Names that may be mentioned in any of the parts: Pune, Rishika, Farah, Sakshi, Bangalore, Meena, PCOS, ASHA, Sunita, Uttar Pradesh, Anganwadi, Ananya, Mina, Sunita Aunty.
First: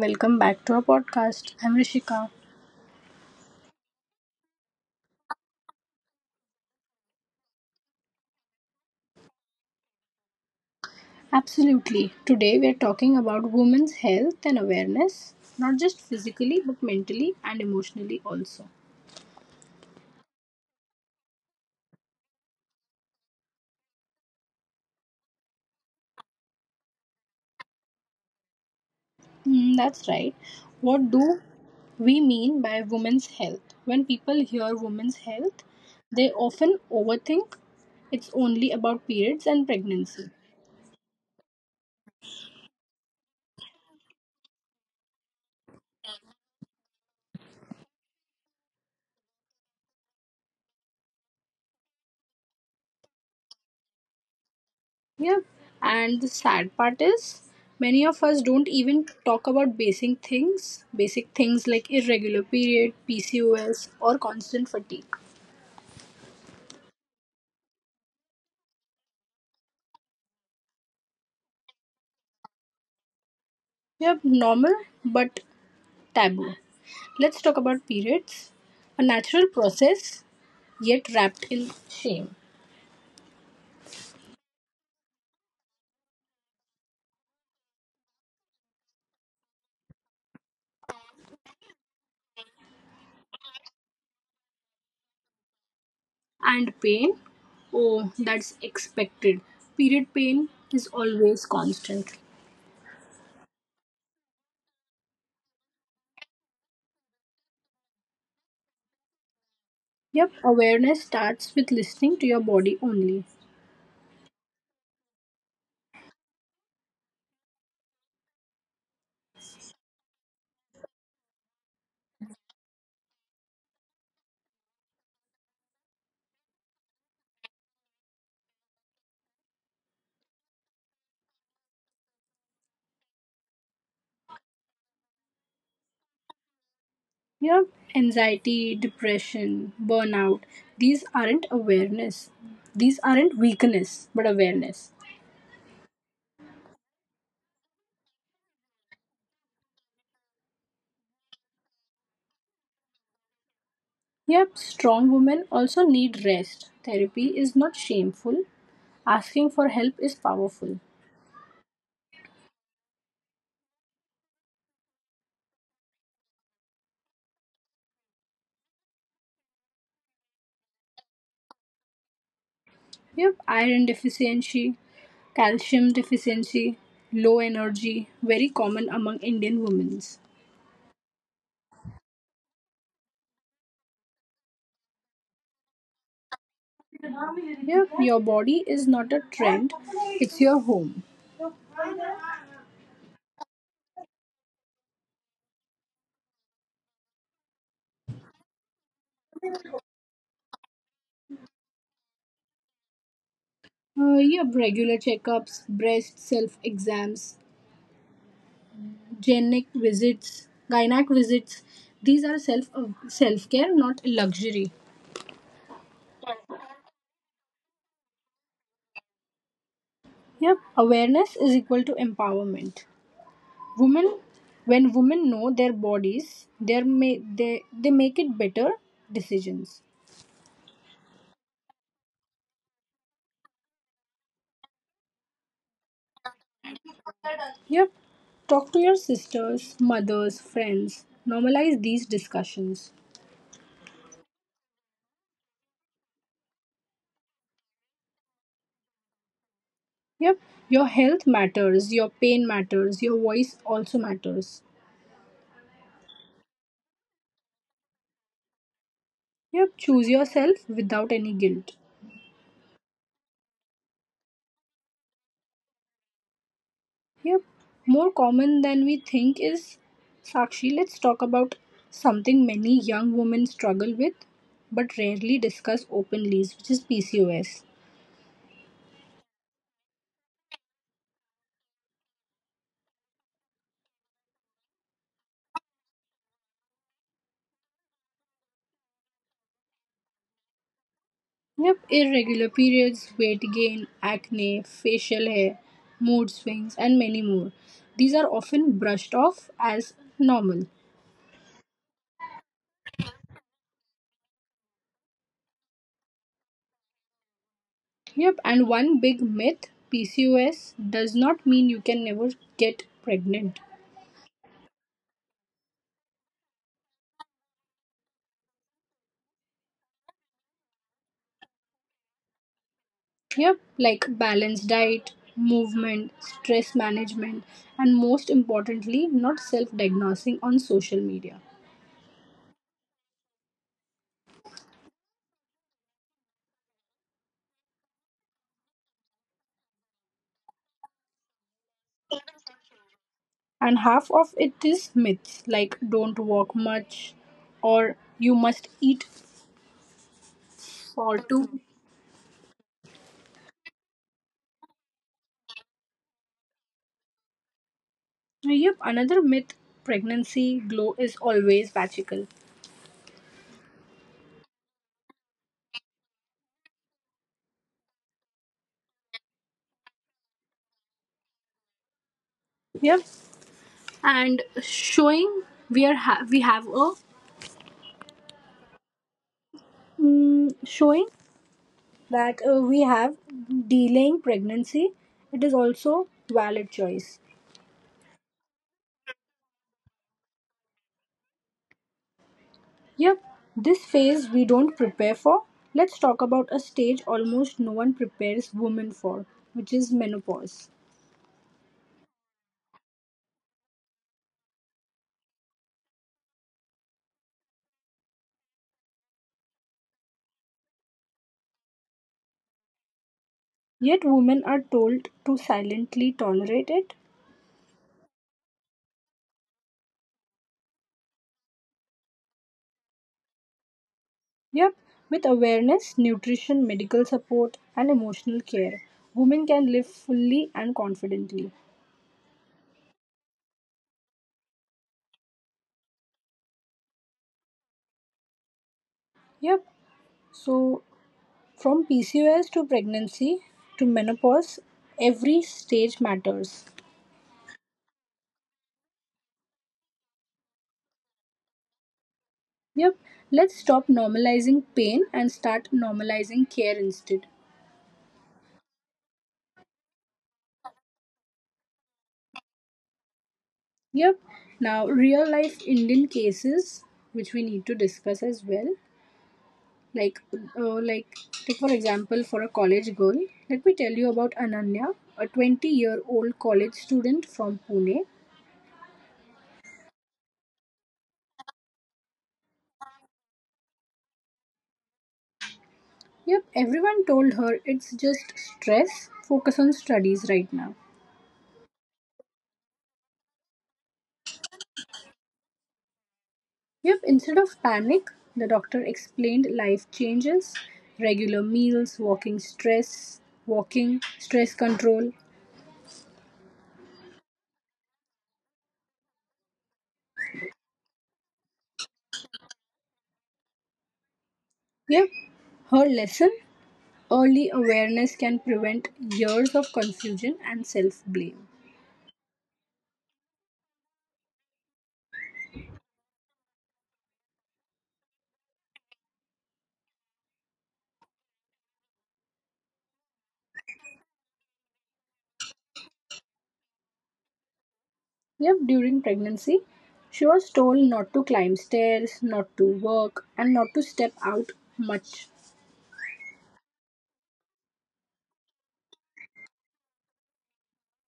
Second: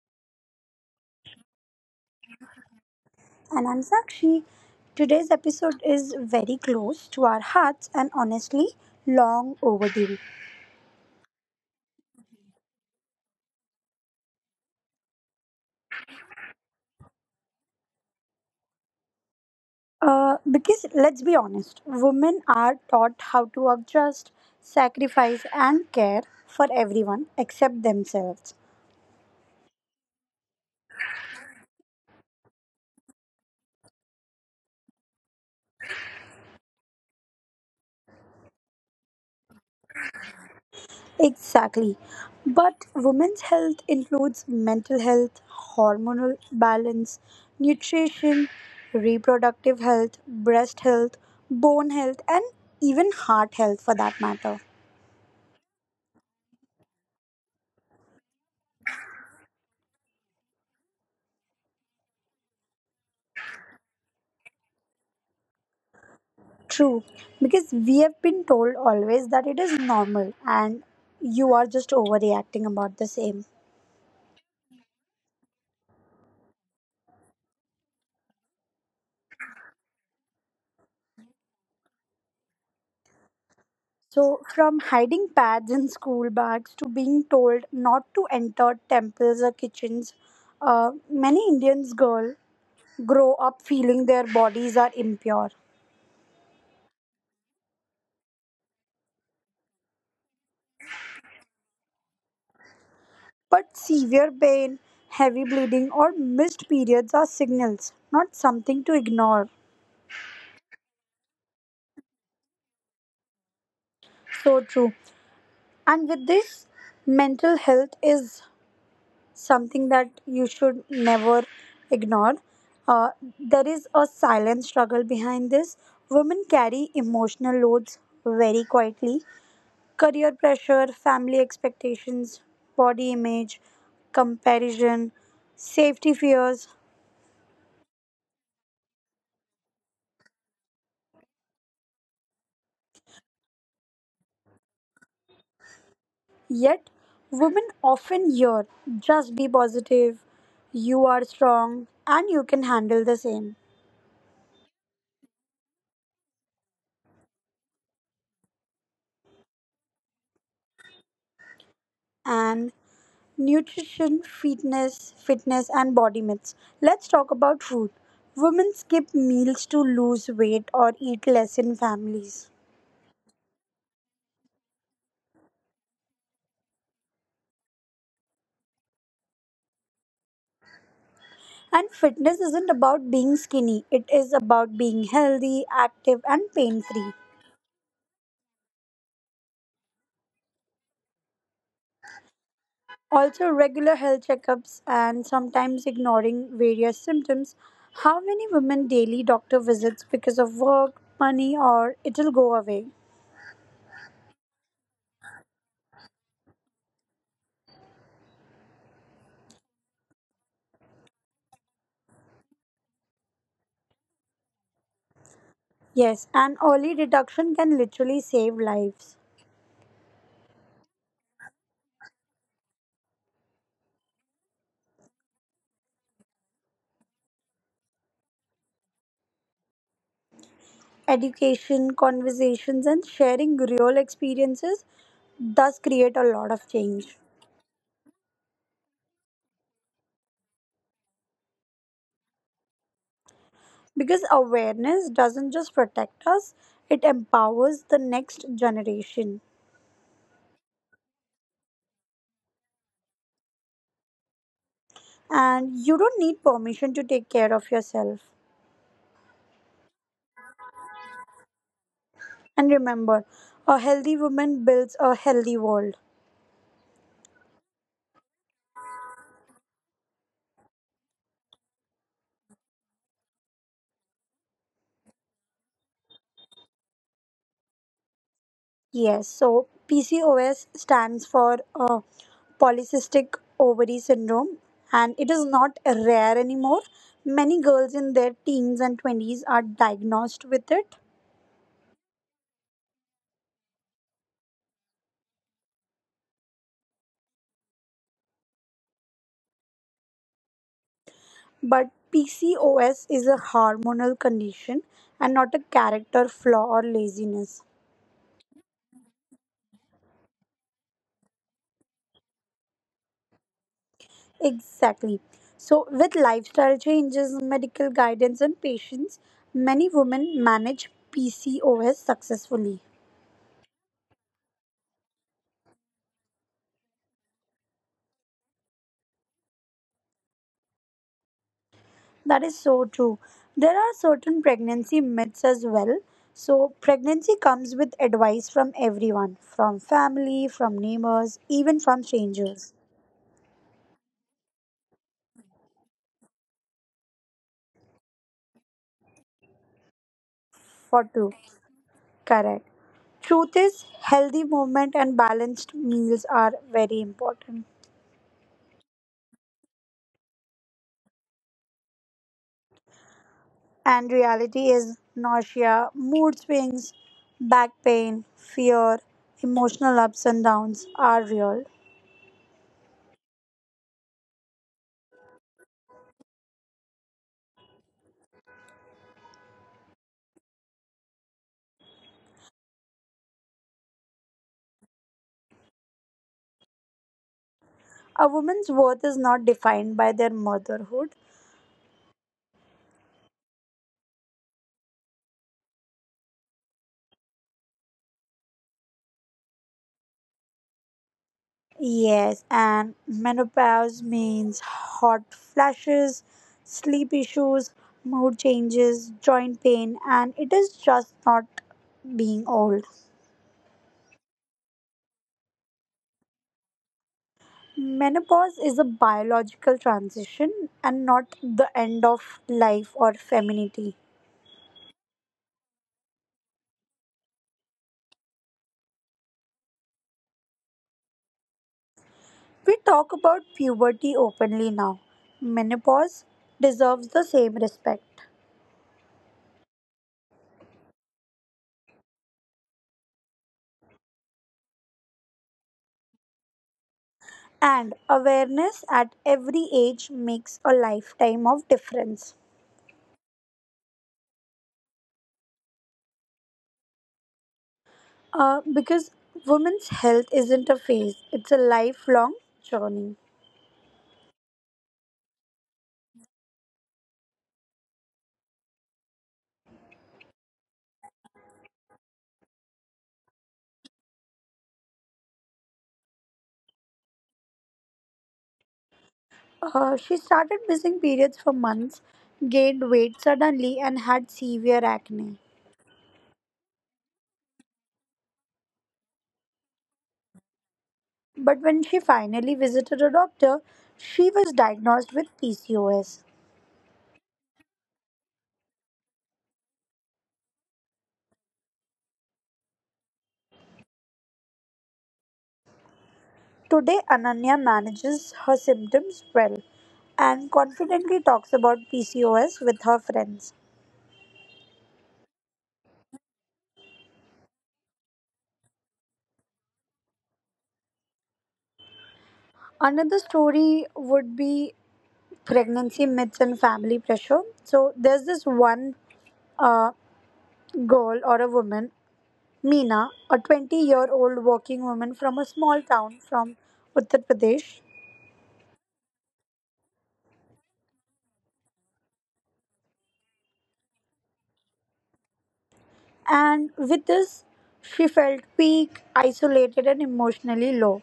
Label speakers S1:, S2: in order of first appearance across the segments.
S1: welcome back to our podcast. I'm Rishika.
S2: And I'm Sakshi. Today's episode is very close to our hearts and honestly long overdue.
S1: Absolutely. Today we are talking about women's health and awareness, not just physically but mentally and emotionally also.
S2: Because let's be honest, women are taught how to adjust, sacrifice, and care for everyone except themselves.
S1: Mm, that's right. What do we mean by women's health? When people hear women's health, they often overthink it's only about periods and pregnancy.
S2: Exactly. But women's health includes mental health, hormonal balance, nutrition, reproductive health, breast health, bone health, and even heart health for that matter.
S1: Yeah. And the sad part is many of us don't even talk about basic things like irregular period, PCOS or constant fatigue.
S2: True, because we have been told always that it is normal and you are just overreacting about the same.
S1: Yep, normal but taboo. Let's talk about periods, a natural process yet wrapped in shame
S2: So, from hiding pads in school bags to being told not to enter temples or kitchens, many Indians girls grow up feeling their bodies are impure.
S1: and pain. Oh, that's expected. Period pain is always constant.
S2: But severe pain, heavy bleeding, or missed periods are signals, not something to ignore.
S1: Yep, awareness starts with listening to your body only.
S2: So true. And with this, mental health is something that you should never ignore. Uh, there is a silent struggle behind this. Women carry emotional loads very quietly. Career pressure, family expectations, body image, comparison, safety fears.
S1: You know, Anxiety, depression, burnout, these aren't awareness. These aren't weakness, but awareness.
S2: Yet, women often hear just be positive, you are strong, and you can handle the same.
S1: Yep, strong women also need rest. Therapy is not shameful. Asking for help is powerful.
S2: And nutrition, fitness, and body myths. Let's talk about food. Women skip meals to lose weight or eat less in families.
S1: Yep, iron deficiency, calcium deficiency, low energy, very common among Indian women.
S2: And fitness isn't about being skinny, it is about being healthy, active, and pain free.
S1: Yep, your body is not a trend, it's your home.
S2: Also, regular health checkups and sometimes ignoring various symptoms. How many women daily doctor visits because of work, money, or it'll go away?
S1: Yep, regular checkups, breast self exams, gynac visits. These are self care, not luxury.
S2: Yes, and early detection can literally save lives.
S1: Yep. Awareness is equal to empowerment. Women, when women know their bodies, they may they make it better decisions.
S2: Education, conversations, and sharing real experiences does create a lot of change.
S1: Yep. Talk to your sisters, mothers, friends. Normalize these discussions.
S2: Because awareness doesn't just protect us, it empowers the next generation.
S1: Yep. Your health matters, your pain matters, your voice also matters.
S2: And you don't need permission to take care of yourself.
S1: Yep. Choose yourself without any guilt.
S2: And remember, a healthy woman builds a healthy world.
S1: Yep, more common than we think is Sakshi. Let's talk about something many young women struggle with but rarely discuss openly, which is PCOS.
S2: Yes, so PCOS stands for polycystic ovary syndrome and it is not rare anymore. Many girls in their teens and 20s are diagnosed with it,
S1: Yep, irregular periods, weight gain, acne, facial hair, mood swings, and many more. These are often brushed off as normal.
S2: but PCOS is a hormonal condition and not a character flaw or laziness.
S1: Yep, and one big myth: PCOS does not mean you can never get pregnant.
S2: Exactly. So, with lifestyle changes, medical guidance, and patience, many women manage PCOS successfully.
S1: Yep, like balanced diet, movement, stress management, and most importantly, not self diagnosing on social media.
S2: That is so true. There are certain pregnancy myths as well. So, pregnancy comes with advice from everyone, from family, from neighbors, even from strangers.
S1: And half of it is myths like don't walk much or you must eat
S2: For
S1: for
S2: true.
S1: two.
S2: Correct. Truth is, healthy movement and balanced meals are very important.
S1: Yep, another myth: pregnancy glow is always magical.
S2: And reality is nausea, mood swings, back pain, fear, emotional ups and downs are real.
S1: Yep, and showing we have a showing that we have delaying pregnancy, it is also valid choice.
S2: A woman's worth is not defined by their motherhood.
S1: Yep, this phase we don't prepare for. Let's talk about a stage almost no one prepares women for, which is menopause.
S2: Yes, and menopause means hot flashes, sleep issues, mood changes, joint pain, and it is just not being old.
S1: Yet women are told to silently tolerate it.
S2: Menopause is a biological transition and not the end of life or femininity.
S1: Yep, with awareness, nutrition, medical support, and emotional care, women can live fully and confidently.
S2: We talk about puberty openly now. Menopause deserves the same respect.
S1: Yep, so from PCOS to pregnancy to menopause, every stage matters.
S2: And awareness at every age makes a lifetime of difference.
S1: Yep. Let's stop normalizing pain and start normalizing care instead.
S2: Because women's health isn't a phase, it's a lifelong journey.
S1: Yep. Now, real life Indian cases, which we need to discuss as well. Like, uh, like, take for example, for a college girl, let me tell you about Ananya, a 20-year-old college student from Pune.
S2: She started missing periods for months, gained weight suddenly, and had severe acne.
S1: Yep, everyone told her it's just stress, focus on studies right now.
S2: But when she finally visited a doctor, she was diagnosed with PCOS.
S1: Yep, instead of panic, the doctor explained life changes, regular meals, walking, stress control.
S2: Today, Ananya manages her symptoms well and confidently talks about PCOS with her friends.
S1: Yep, her lesson: early awareness can prevent years of confusion and self blame.
S2: Another story would be pregnancy myths and family pressure. So, there's this one girl or a woman, Meena, a 20-year-old working woman from a small town from Uttar Pradesh.
S1: Yep, during pregnancy, she was told not to climb stairs, not to work, and not to step out much.
S2: And with this, she felt weak, isolated, and emotionally low.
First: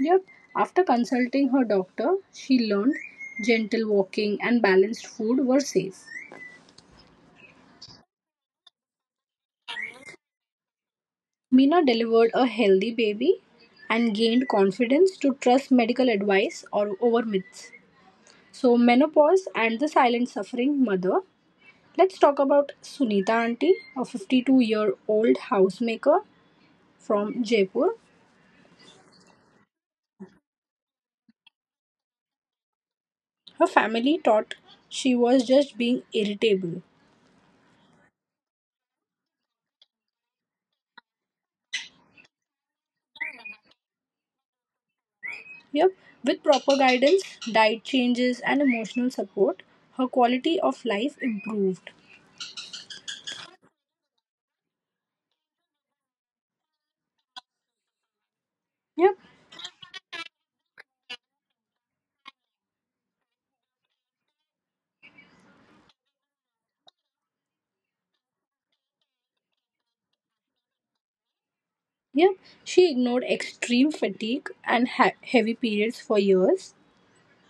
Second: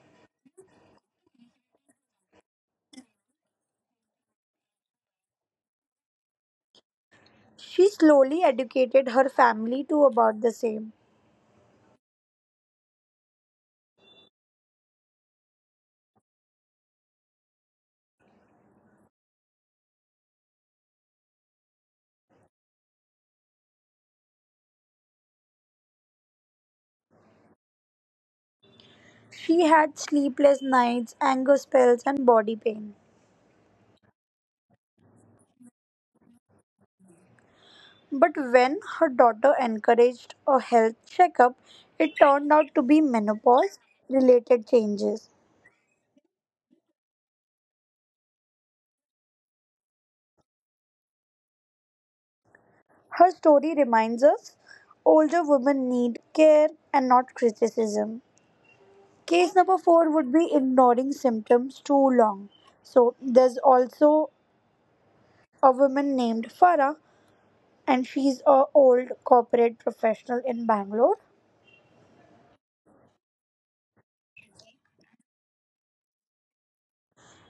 S1: Yep, after consulting her doctor, she learned gentle walking and balanced food were safe.
S2: She slowly educated her family too about the same.
S1: Mina delivered a healthy baby and gained confidence to trust medical advice or over myths. So, menopause and the silent suffering mother. Let's talk about Sunita Aunty, a 52-year-old housemaker from Jaipur.
S2: She had sleepless nights, anger spells, and body pain.
S1: Her family thought she was just being irritable.
S2: But when her daughter encouraged a health checkup, it turned out to be menopause related changes.
S1: Yep, with proper guidance, diet changes, and emotional support, her quality of life improved.
S2: Her story reminds us older women need care and not criticism.
S1: Yep,
S2: Case number four would be ignoring symptoms too long. So there's also a woman named Farah, and she's a old corporate professional in Bangalore.
S1: Yep, she ignored extreme fatigue and heavy periods for years.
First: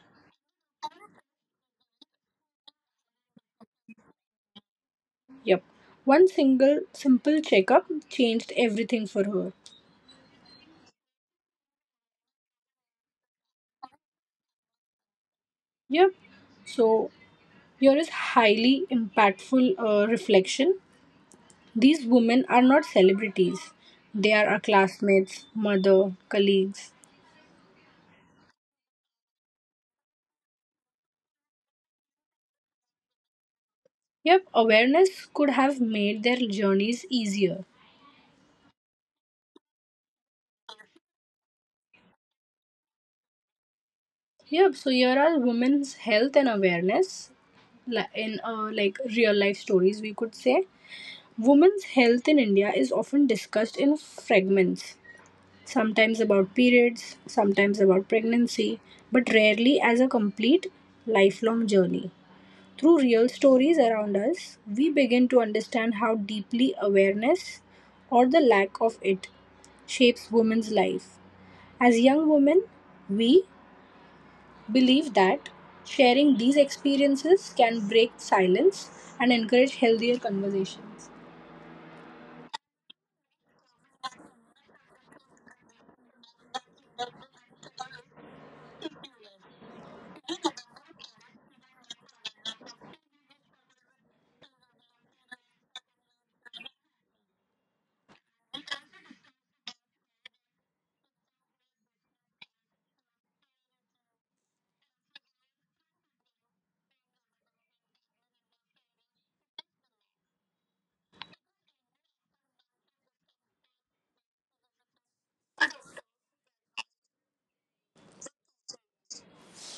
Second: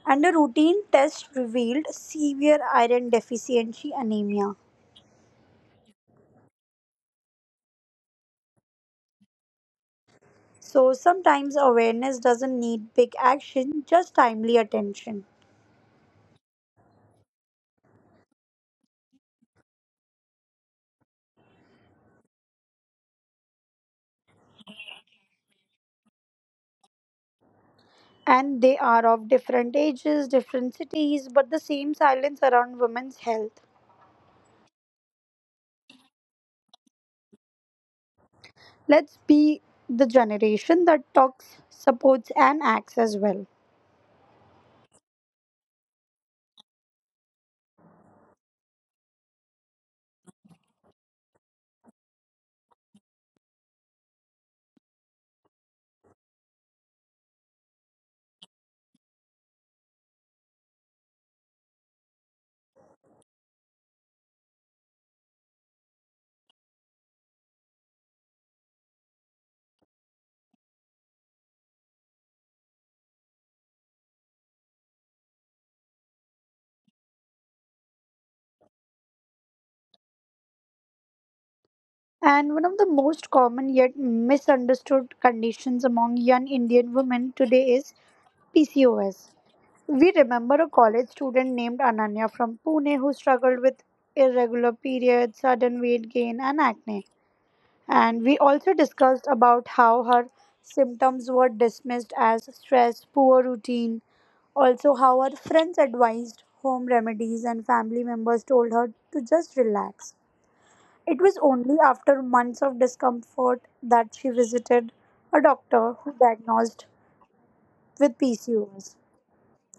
S2: And a routine test revealed severe iron deficiency anemia.
S1: Yep, one single simple checkup changed everything for her.
S2: So sometimes awareness doesn't need big action, just timely attention.
S1: Yep, so here is highly impactful reflection. These women are not celebrities, they are our classmates, mother, colleagues.
S2: And they are of different ages, different cities, but the same silence around women's health.
S1: Yep, awareness could have made their journeys easier.
S2: Let's be the generation that talks, supports, and acts as well.
S1: Yep, so here are women's health and awareness in like real life stories we could say. Women's health in India is often discussed in fragments, sometimes about periods, sometimes about pregnancy, but rarely as a complete lifelong journey. Through real stories around us, we begin to understand how deeply awareness or the lack of it shapes women's life. As young women, we believe that sharing these experiences can break silence and encourage healthier conversations.
S2: And one of the most common yet misunderstood conditions among young Indian women today is PCOS. We remember a college student named Ananya from Pune who struggled with irregular periods, sudden weight gain, and acne. And we also discussed about how her symptoms were dismissed as stress, poor routine, also how her friends advised home remedies and family members told her to just relax. It was only after months of discomfort that she visited a doctor who diagnosed with PCOS.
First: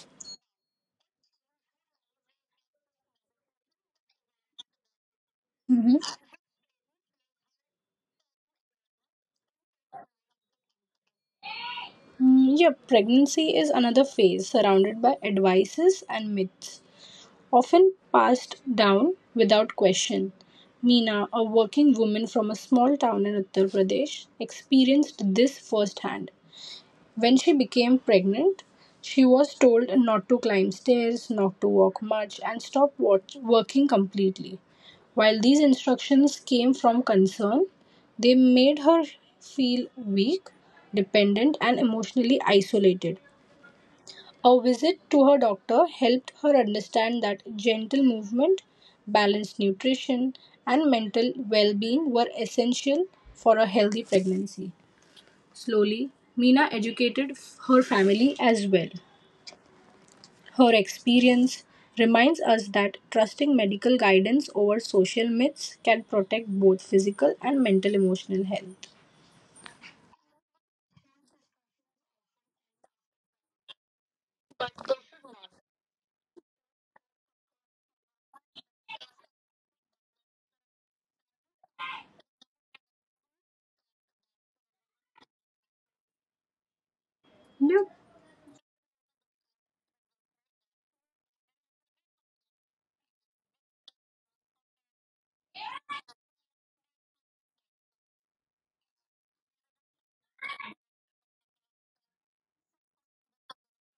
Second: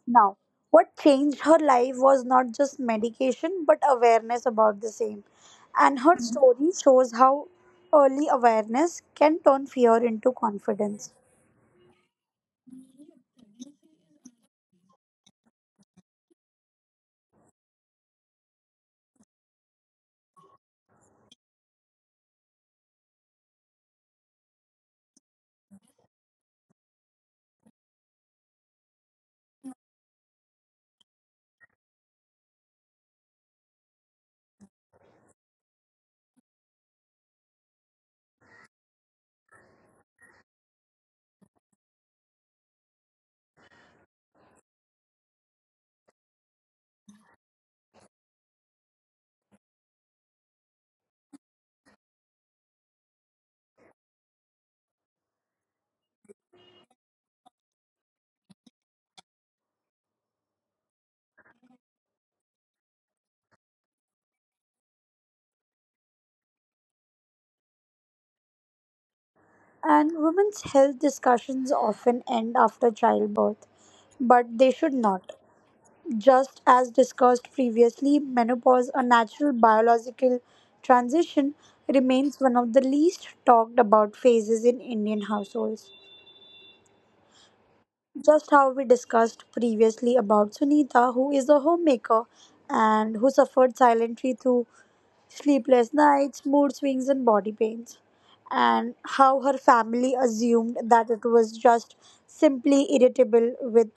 S2: Now, what changed her life was not just medication but awareness about the same. And
S1: Mhm.
S2: her story shows how early awareness can turn fear into confidence.
S1: Mm, yeah, pregnancy is another phase surrounded by advices and myths, often passed down without question. Meena, a working woman from a small town in Uttar Pradesh, experienced this firsthand. When she became pregnant, she was told not to climb stairs, not to walk much, and stop working completely. While these instructions came from concern, they made her feel weak, dependent, and emotionally isolated. A visit to her doctor helped her understand that gentle movement, balanced nutrition, and mental well being were essential for a healthy pregnancy. Slowly, Meena educated her family as well. Her experience reminds us that trusting medical guidance over social myths can protect both physical and mental emotional health.
S2: And women's health discussions often end after childbirth, but they should not. Just as discussed previously, menopause, a natural biological transition, remains one of the least talked about phases in Indian households.
S1: Yep.
S2: Just how we discussed previously about Sunita, who is a homemaker and who suffered silently through sleepless nights, mood swings, and body pains, and how her family assumed that it was just simply irritable with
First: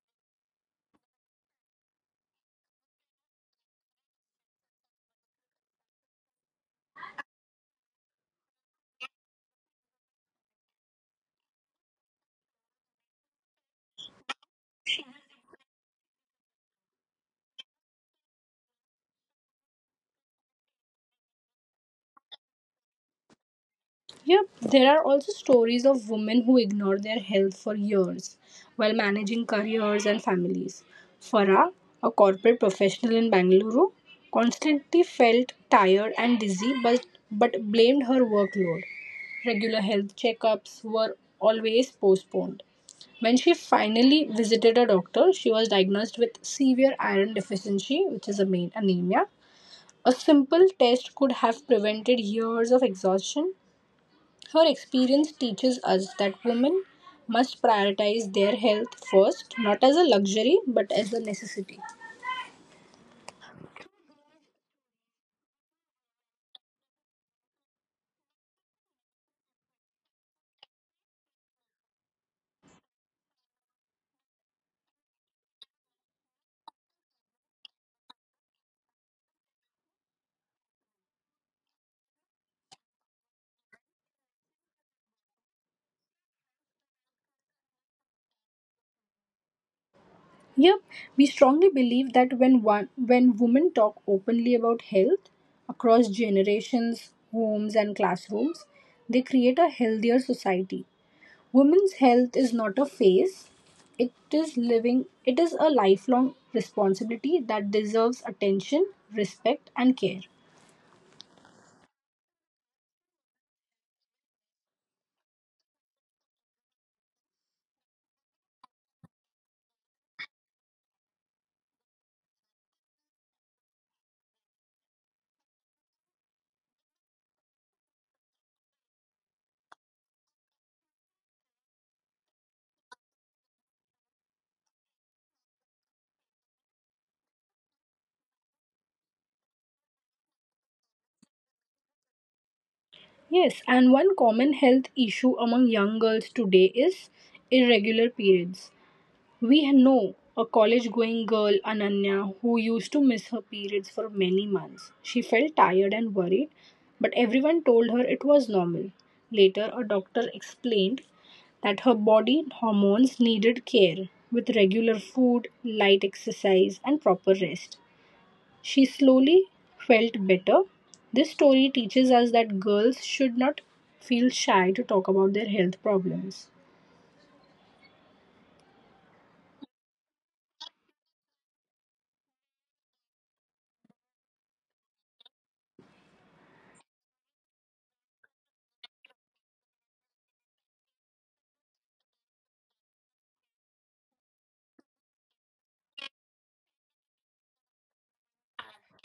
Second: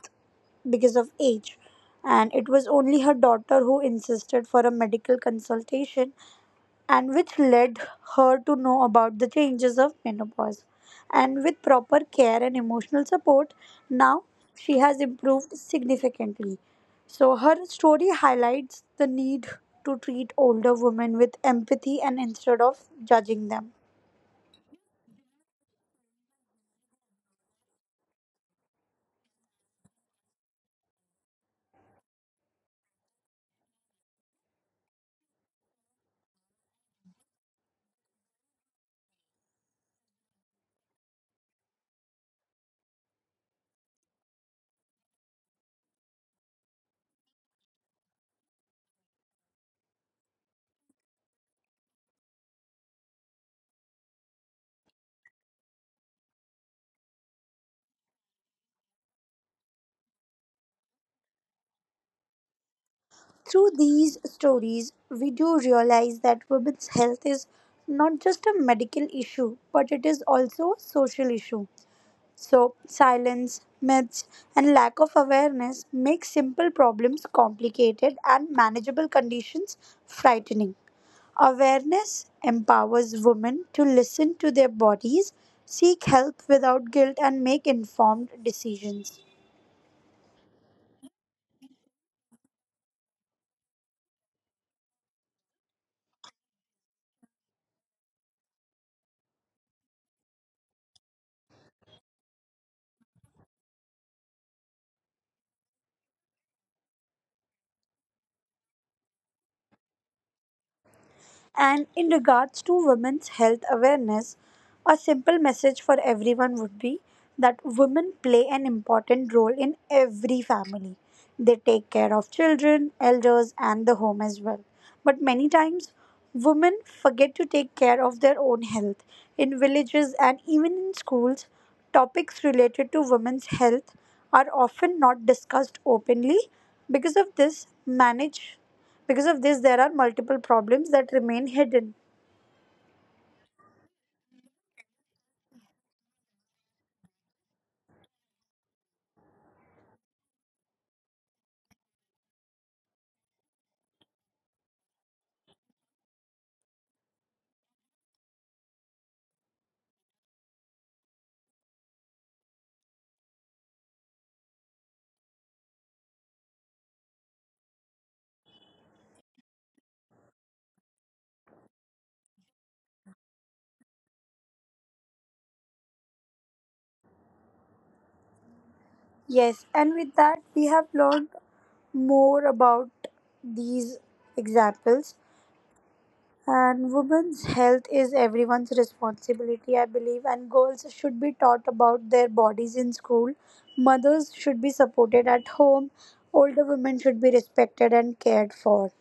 S2: because of age. And it was only her daughter who insisted for a medical consultation and which led her to know about the changes of menopause. And with proper care and emotional support, now she has improved significantly. So, her story highlights the need to treat older women with empathy and instead of judging them.
S1: Yep, there are also stories of women who ignore their health for years while managing careers and families. Farah, a corporate professional in Bangalore, constantly felt tired and dizzy but blamed her workload. Regular health checkups were always postponed. When she finally visited a doctor, she was diagnosed with severe iron deficiency, which is a main anemia. A simple test could have prevented years of exhaustion. Her experience teaches us that women must prioritize their health first, not as a luxury but as a necessity.
S2: Through these stories, we do realize that women's health is not just a medical issue, but it is also a social issue. So, silence, myths, and lack of awareness make simple problems complicated and manageable conditions frightening. Awareness empowers women to listen to their bodies, seek help without guilt, and make informed decisions.
S1: Yep, we strongly believe that when women talk openly about health across generations, homes and classrooms, they create a healthier society. Women's health is not a phase, it is a lifelong responsibility that deserves attention, respect and care.
S2: And in regards to women's health awareness, a simple message for everyone would be that women play an important role in every family. They take care of children, elders, and the home as well. But many times, women forget to take care of their own health. In villages and even in schools, topics related to women's health are often not discussed openly. Because of this, manage because of this, there are multiple problems that remain hidden.
S1: Yes, and one common health issue among young girls today is irregular periods. We know a college going girl, Ananya, who used to miss her periods for many months. She felt tired and worried, but everyone told her it was normal. Later, a doctor explained that her body hormones needed care with regular food, light exercise, and proper rest. She slowly felt better. This story teaches us that girls should not feel shy to talk about their health problems.
S2: Yes, and with that, we have learned more about these examples. And women's health is everyone's responsibility, I believe. And girls should be taught about their bodies in school. Mothers should be supported at home. Older women should be respected and cared for.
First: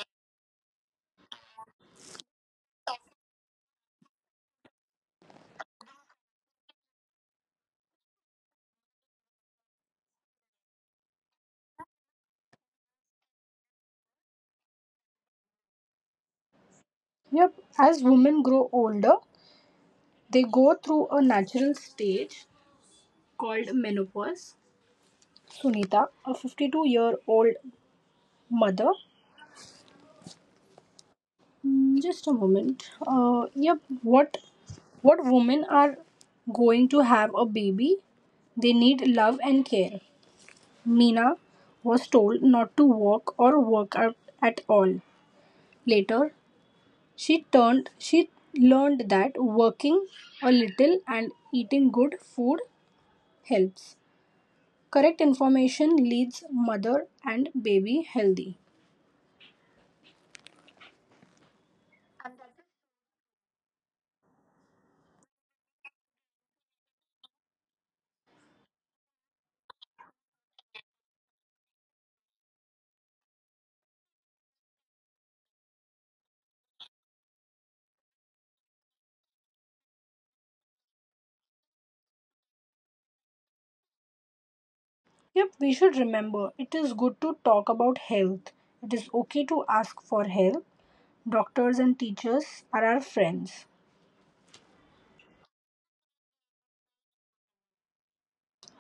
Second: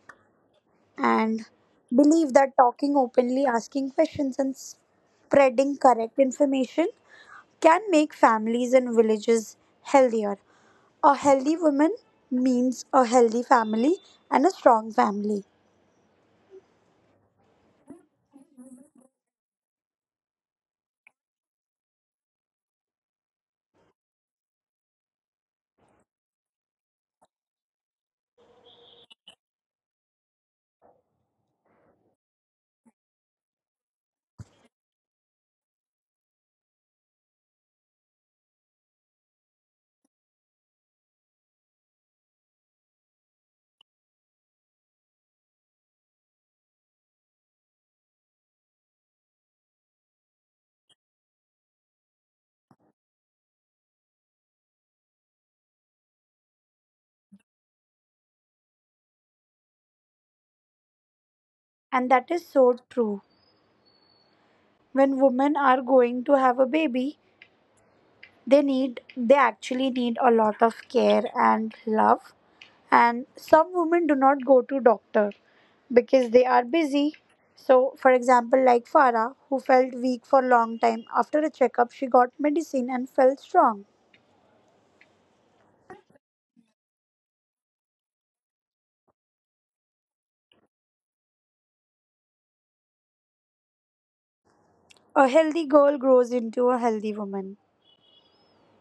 S2: And believe that talking openly, asking questions, and spreading correct information can make families and villages healthier. A healthy woman means a healthy family and a strong family.
S1: Yep, as women grow older, they go through a natural stage called menopause. Sunita, a 52-year-old mother. Mm, just a moment. Yep, what women are going to have a baby? They need love and care. Meena was told not to walk or work out at all. Later, she learned that working a little and eating good food helps. Correct information leads mother and baby healthy.
S2: And that is so true. When women are going to have a baby, they actually need a lot of care and love. And some women do not go to doctor because they are busy. So, for example, like Farah, who felt weak for a long time, after a checkup, she got medicine and felt strong.
S1: Yep, we should remember it is good to talk about health. It is okay to ask for help. Doctors and teachers are our friends.
S2: A healthy girl grows into a healthy woman.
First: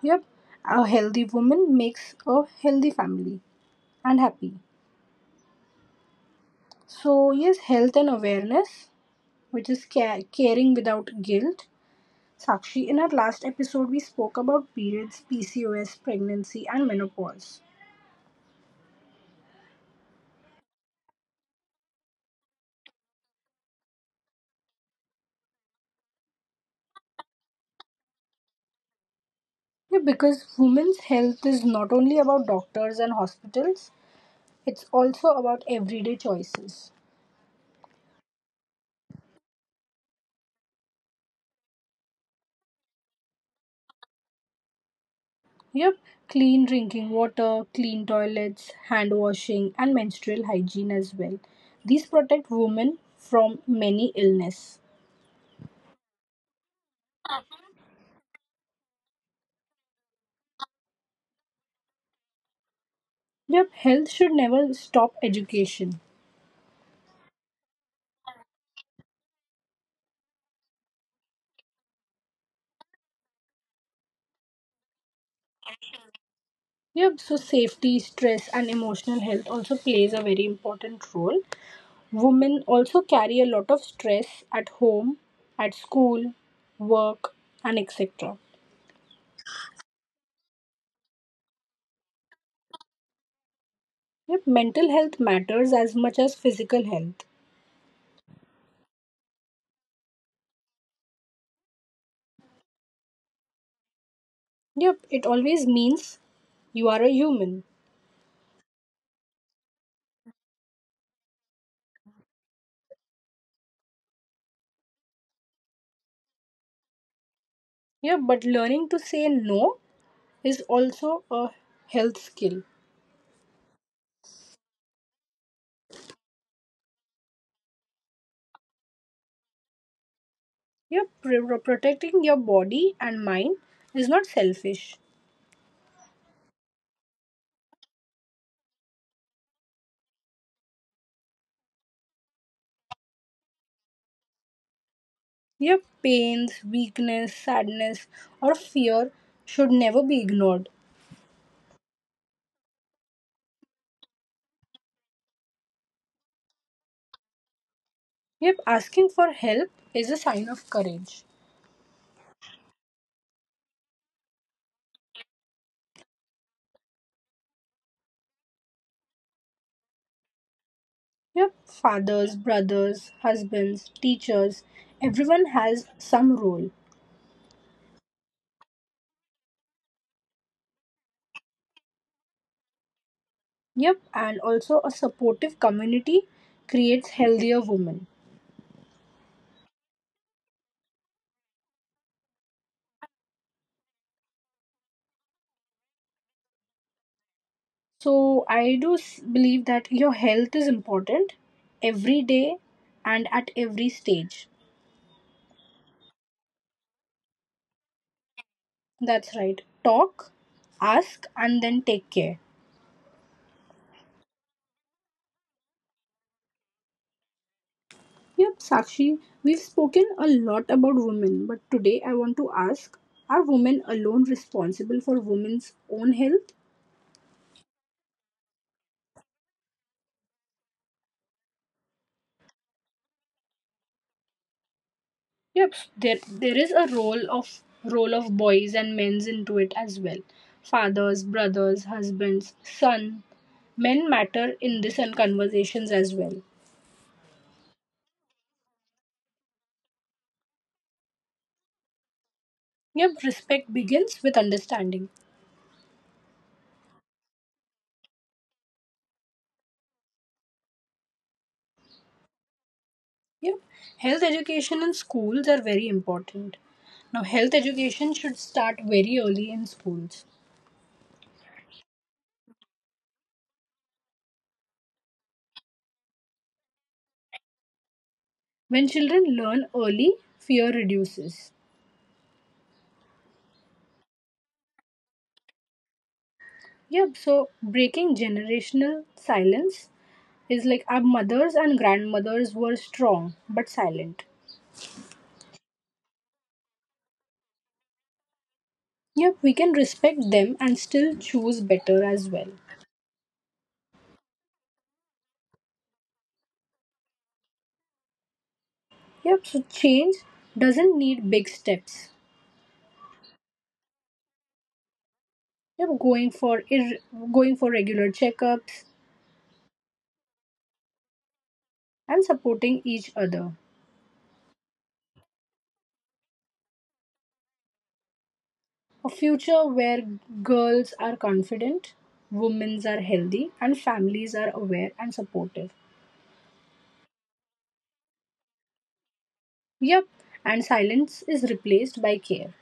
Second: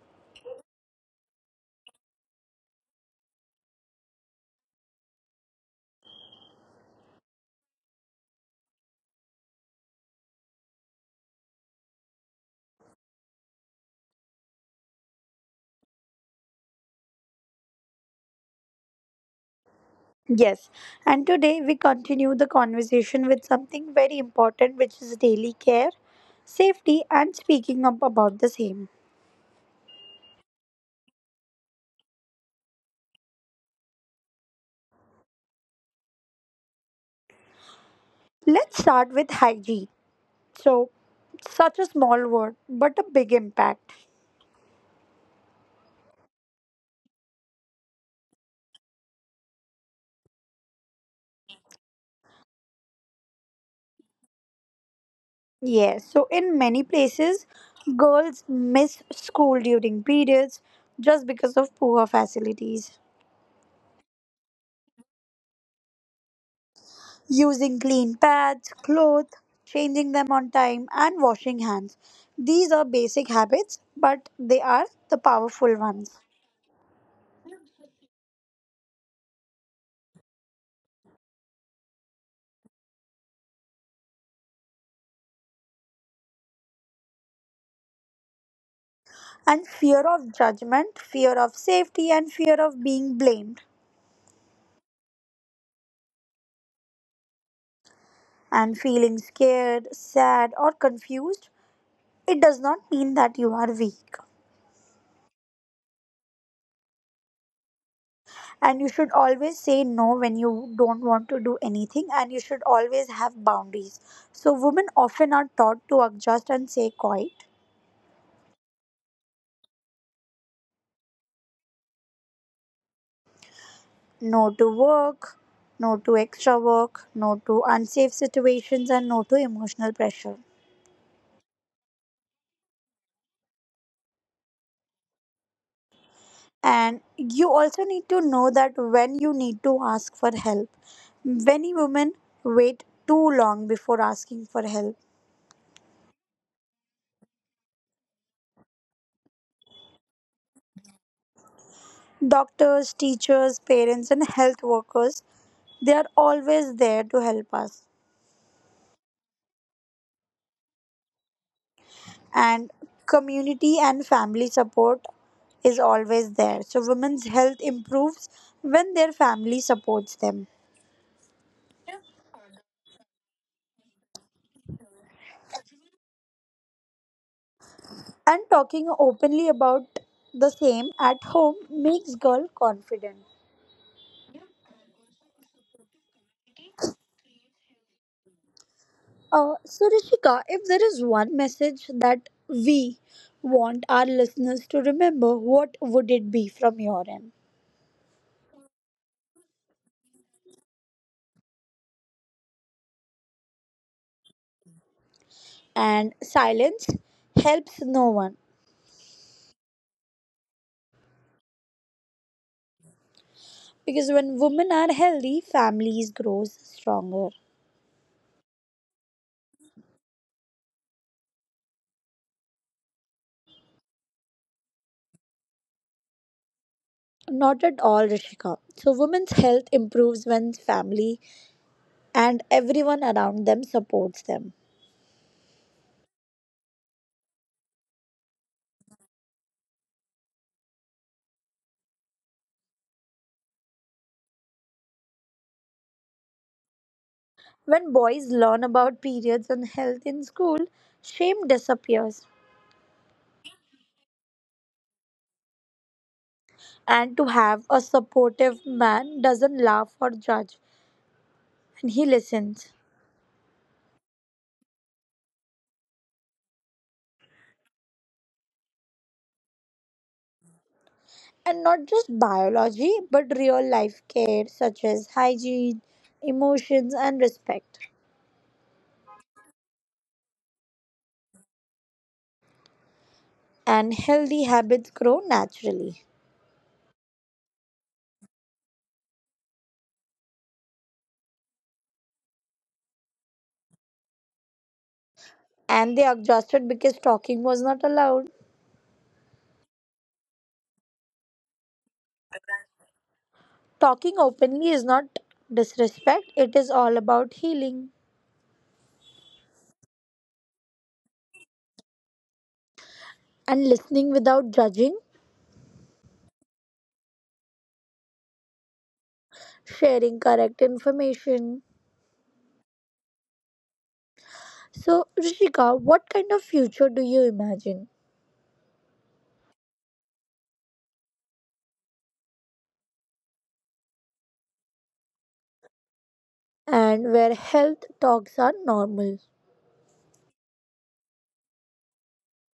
S1: Yep, a healthy woman makes a healthy family and happy. So, yes, health and awareness, which is caring without guilt. Sakshi, in our last episode, we spoke about periods, PCOS, pregnancy, and menopause.
S2: Yes, and today we continue the conversation with something very important, which is daily care, safety, and speaking up about the same.
S1: Yeah, because women's health is not only about doctors and hospitals, it's also about everyday choices.
S2: Let's start with hygiene. So, such a small word, but a big impact.
S1: Yep, clean drinking water, clean toilets, hand washing, and menstrual hygiene as well. These protect women from many illness.
S2: Yes, so in many places, girls miss school during periods just because of poor facilities.
S1: Yep, health should never stop education.
S2: Using clean pads, clothes, changing them on time, and washing hands. These are basic habits, but they are the powerful ones.
S1: Yep, so safety, stress, and emotional health also plays a very important role. Women also carry a lot of stress at home, at school, work, and etc.
S2: And fear of judgment, fear of safety, and fear of being blamed,
S1: Yep, mental health matters as much as physical health.
S2: and feeling scared, sad, or confused, it does not mean that you are weak.
S1: Yep, it always means you are a human.
S2: And you should always say no when you don't want to do anything, and you should always have boundaries. So, women often are taught to adjust and say quiet
S1: Yep, but learning to say no is also a health skill.
S2: no to work, no to extra work, no to unsafe situations, and no to emotional pressure.
S1: Yep, protecting your body and mind is not selfish.
S2: And you also need to know that when you need to ask for help. Many women wait too long before asking for help.
S1: Your pains, weakness, sadness, or fear should never be ignored.
S2: Doctors, teachers, parents, and health workers, they are always there to help us.
S1: Yep, asking for help is a sign of courage.
S2: And community and family support is always there. So, women's health improves when their family supports them.
S1: Yep, fathers, brothers, husbands, teachers, everyone has some role.
S2: And talking openly about the same at home makes girl confident.
S1: Yep, and also a supportive community creates healthier women.
S2: So, Rishika, if there is one message that we want our listeners to remember, what would it be from your end?
S1: So I do believe that your health is important every day and at every stage.
S2: And silence helps no one
S1: That's right. Talk, ask, and then take care.
S2: because when women are healthy, families grows stronger.
S1: Yep, Sakshi, we've spoken a lot about women, but today I want to ask: are women alone responsible for women's own health?
S2: Not at all, Rishika. So, women's health improves when family and everyone around them supports them.
S1: Yep, there is a role of boys and men's into it as well. Fathers, brothers, husbands, son, men matter in this and conversations as well.
S2: When boys learn about periods and health in school, shame disappears.
S1: Yep, respect begins with understanding.
S2: And to have a supportive man doesn't laugh or judge, and he listens.
S1: Yep, health education in schools are very important. Now, health education should start very early in schools.
S2: And not just biology, but real life care such as hygiene, emotions, and respect.
S1: When children learn early, fear reduces.
S2: And healthy habits grow naturally.
S1: Yep, so breaking generational silence is like our mothers and grandmothers were strong but silent.
S2: And they are exhausted because talking was not allowed.
S1: Yep, we can respect them and still choose better as well.
S2: Talking openly is not disrespect, it is all about healing.
S1: Yep, so change doesn't need big steps.
S2: And listening without judging
S1: Yep, going for regular checkups
S2: sharing correct information.
S1: and supporting each other.
S2: So, Rishika, what kind of future do you imagine?
S1: A future where girls are confident, women are healthy, and families are aware and supportive.
S2: And where health talks are normal.
S1: Yep, and silence is replaced by care.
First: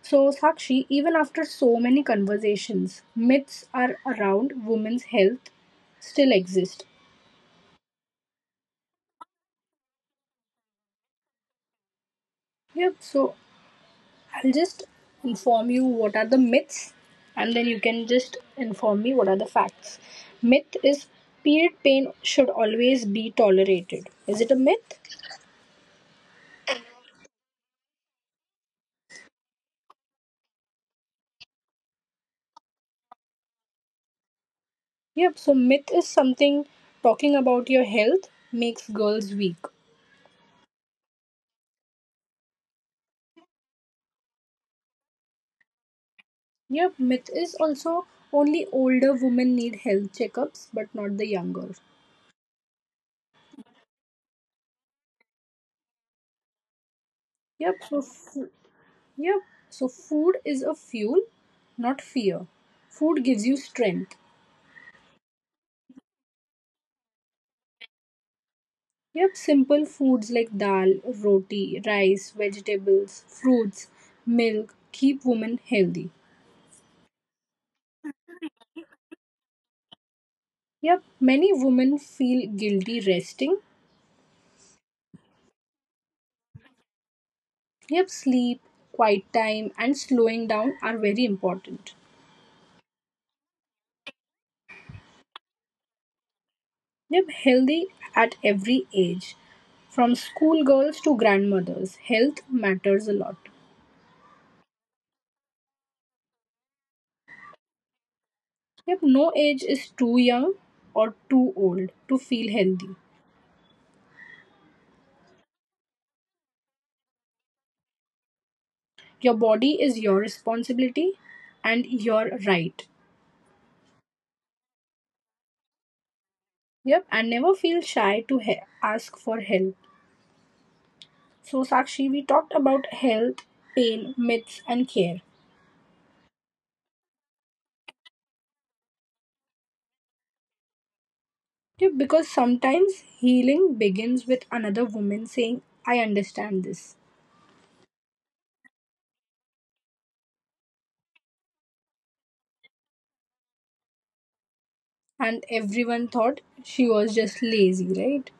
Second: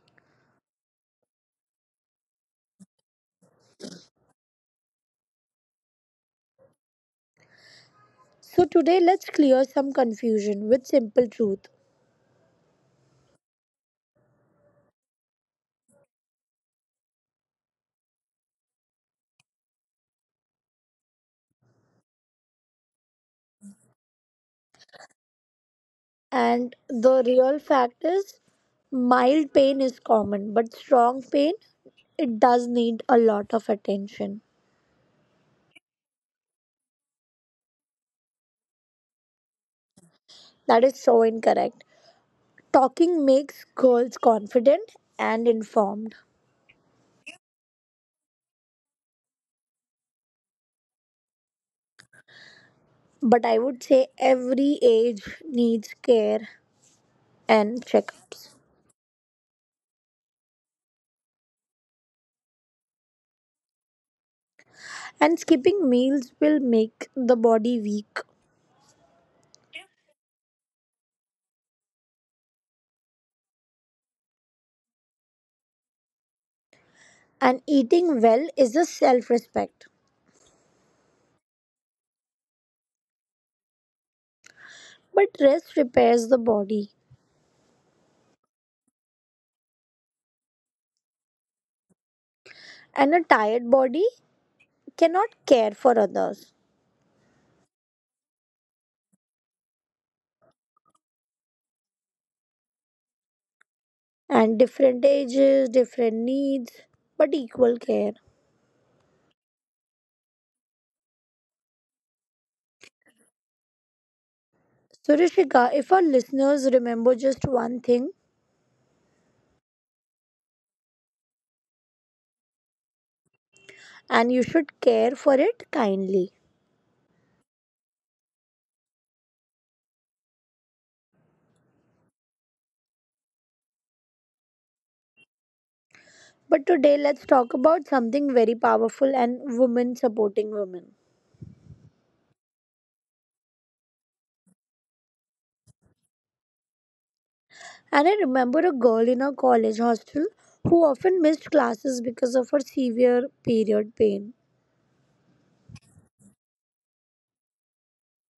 S1: So, Sakshi, even after so many conversations, myths are around women's health still exist.
S2: So, today let's clear some confusion with simple truth.
S1: Yep, so I'll just inform you what are the myths and then you can just inform me what are the facts. Myth is period pain should always be tolerated. Is it a myth?
S2: And the real fact is, mild pain is common, but strong pain, it does need a lot of attention.
S1: Yep, so myth is something: talking about your health makes girls weak.
S2: That is so incorrect. Talking makes girls confident and informed.
S1: Yep, myth is also only older women need health checkups, but not the younger.
S2: But I would say every age needs care
S1: Yep,
S2: and
S1: so
S2: checkups.
S1: yep, so food is a fuel, not fear. Food gives you strength.
S2: And skipping meals will make the body weak.
S1: Yep, simple foods like dal, roti, rice, vegetables, fruits, milk keep women healthy.
S2: And eating well is a self respect.
S1: Yep, many women feel guilty resting.
S2: But rest repairs the body.
S1: Yep, sleep, quiet time, and slowing down are very important.
S2: And a tired body cannot care for others.
S1: Live healthy at every age, from schoolgirls to grandmothers. Health matters a lot.
S2: And different ages, different needs, but equal care.
S1: Yep, no age is too young or too old to feel healthy.
S2: So, Rishika, if our listeners remember just one thing,
S1: Your body is your responsibility and your right.
S2: and you should care for it kindly.
S1: Yep, and never feel shy to ask for help. So, Sakshi, we talked about health, pain, myths, and care.
S2: But today, let's talk about something very powerful and women supporting women.
S1: Yep, because sometimes healing begins with another woman saying, I understand this.
S2: And I remember a girl in our college hostel who often missed classes because of her severe period pain.
S1: And everyone thought she was just lazy, right?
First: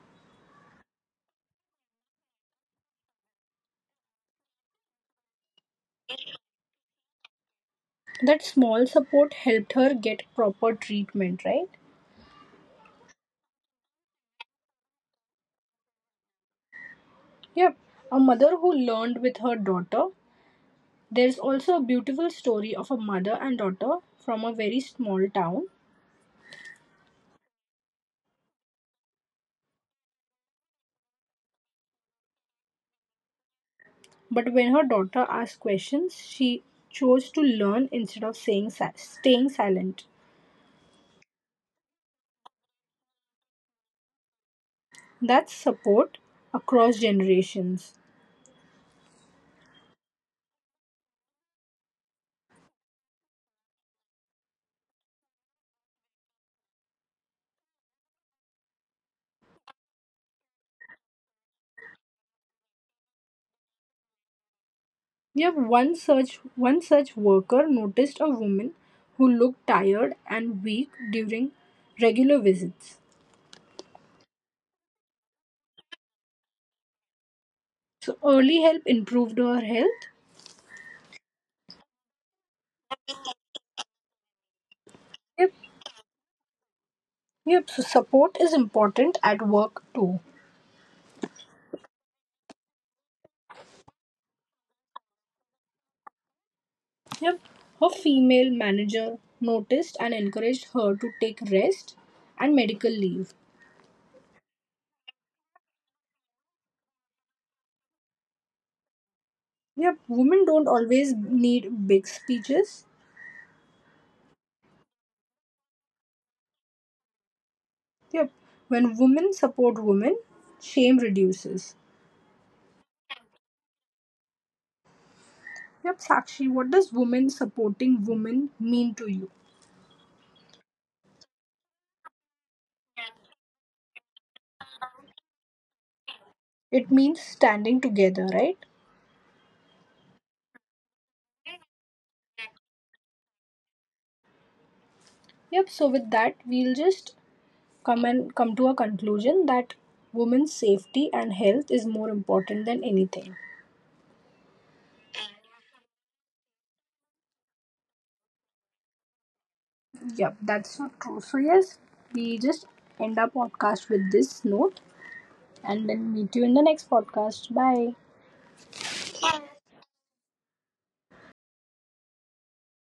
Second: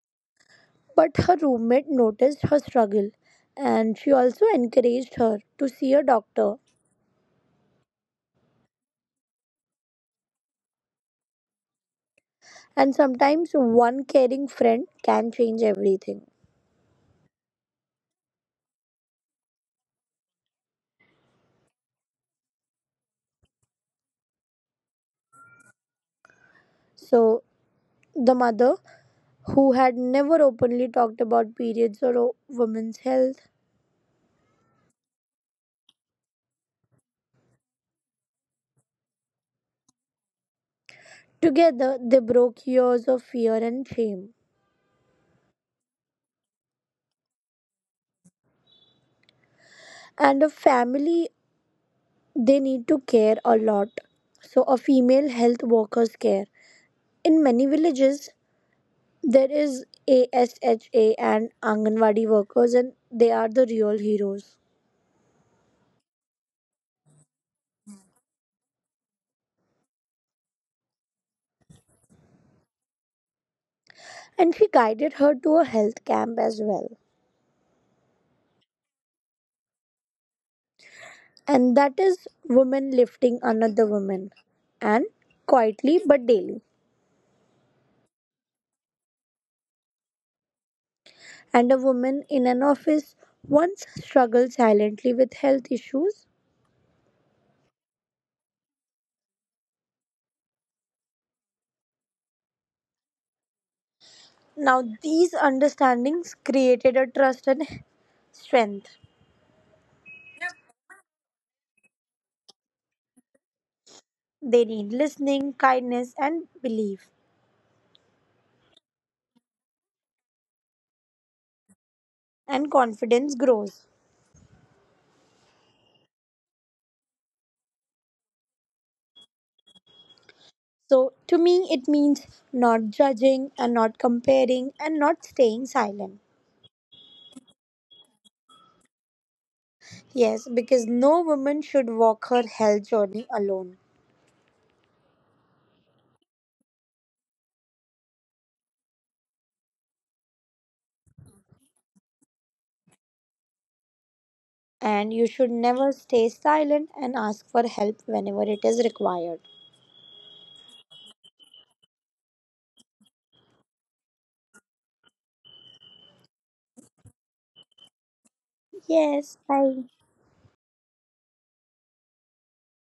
S2: But her roommate noticed her struggle and she also encouraged her to see a doctor.
S1: That small support helped her get proper treatment, right?
S2: And sometimes one caring friend can change everything.
S1: Yep. A mother who learned with her daughter. There's also a beautiful story of a mother and daughter from a very small town.
S2: So, the mother, who had never openly talked about periods or women's health,
S1: But when her daughter asked questions, she chose to learn instead of staying silent.
S2: together they broke years of fear and shame.
S1: That's support across generations.
S2: And a family they need to care a lot. So, a female health worker's care. In many villages, there is ASHA and Anganwadi workers, and they are the real heroes.
S1: Yep, one such worker noticed a woman who looked tired and weak during regular visits.
S2: And she guided her to a health camp as well.
S1: So early help improved her health.
S2: And that is women lifting another woman, and
S1: Yep.
S2: quietly but daily.
S1: Yep. So support is important at work too.
S2: And a woman in an office once struggled silently with health issues.
S1: Yep. Her female manager noticed and encouraged her to take rest and medical leave.
S2: Now, these understandings created a trust and strength.
S1: Yep. Women don't always need big speeches.
S2: They need listening, kindness, and belief,
S1: Yep. When women support women, shame reduces.
S2: and confidence grows.
S1: Yep, Sakshi, what does women supporting women mean to you?
S2: So, to me, it means not judging and not comparing and not staying silent.
S1: It means standing together, right?
S2: Yes, because no woman should walk her health journey alone.
S1: Yep, so with that, we'll just come to a conclusion that women's safety and health is more important than anything.
S2: And you should never stay silent and ask for help whenever it is required.
S1: Yep, that's so true. So yes, we just end our podcast with this note and then meet you in the next podcast. Bye.
S2: Yes, bye.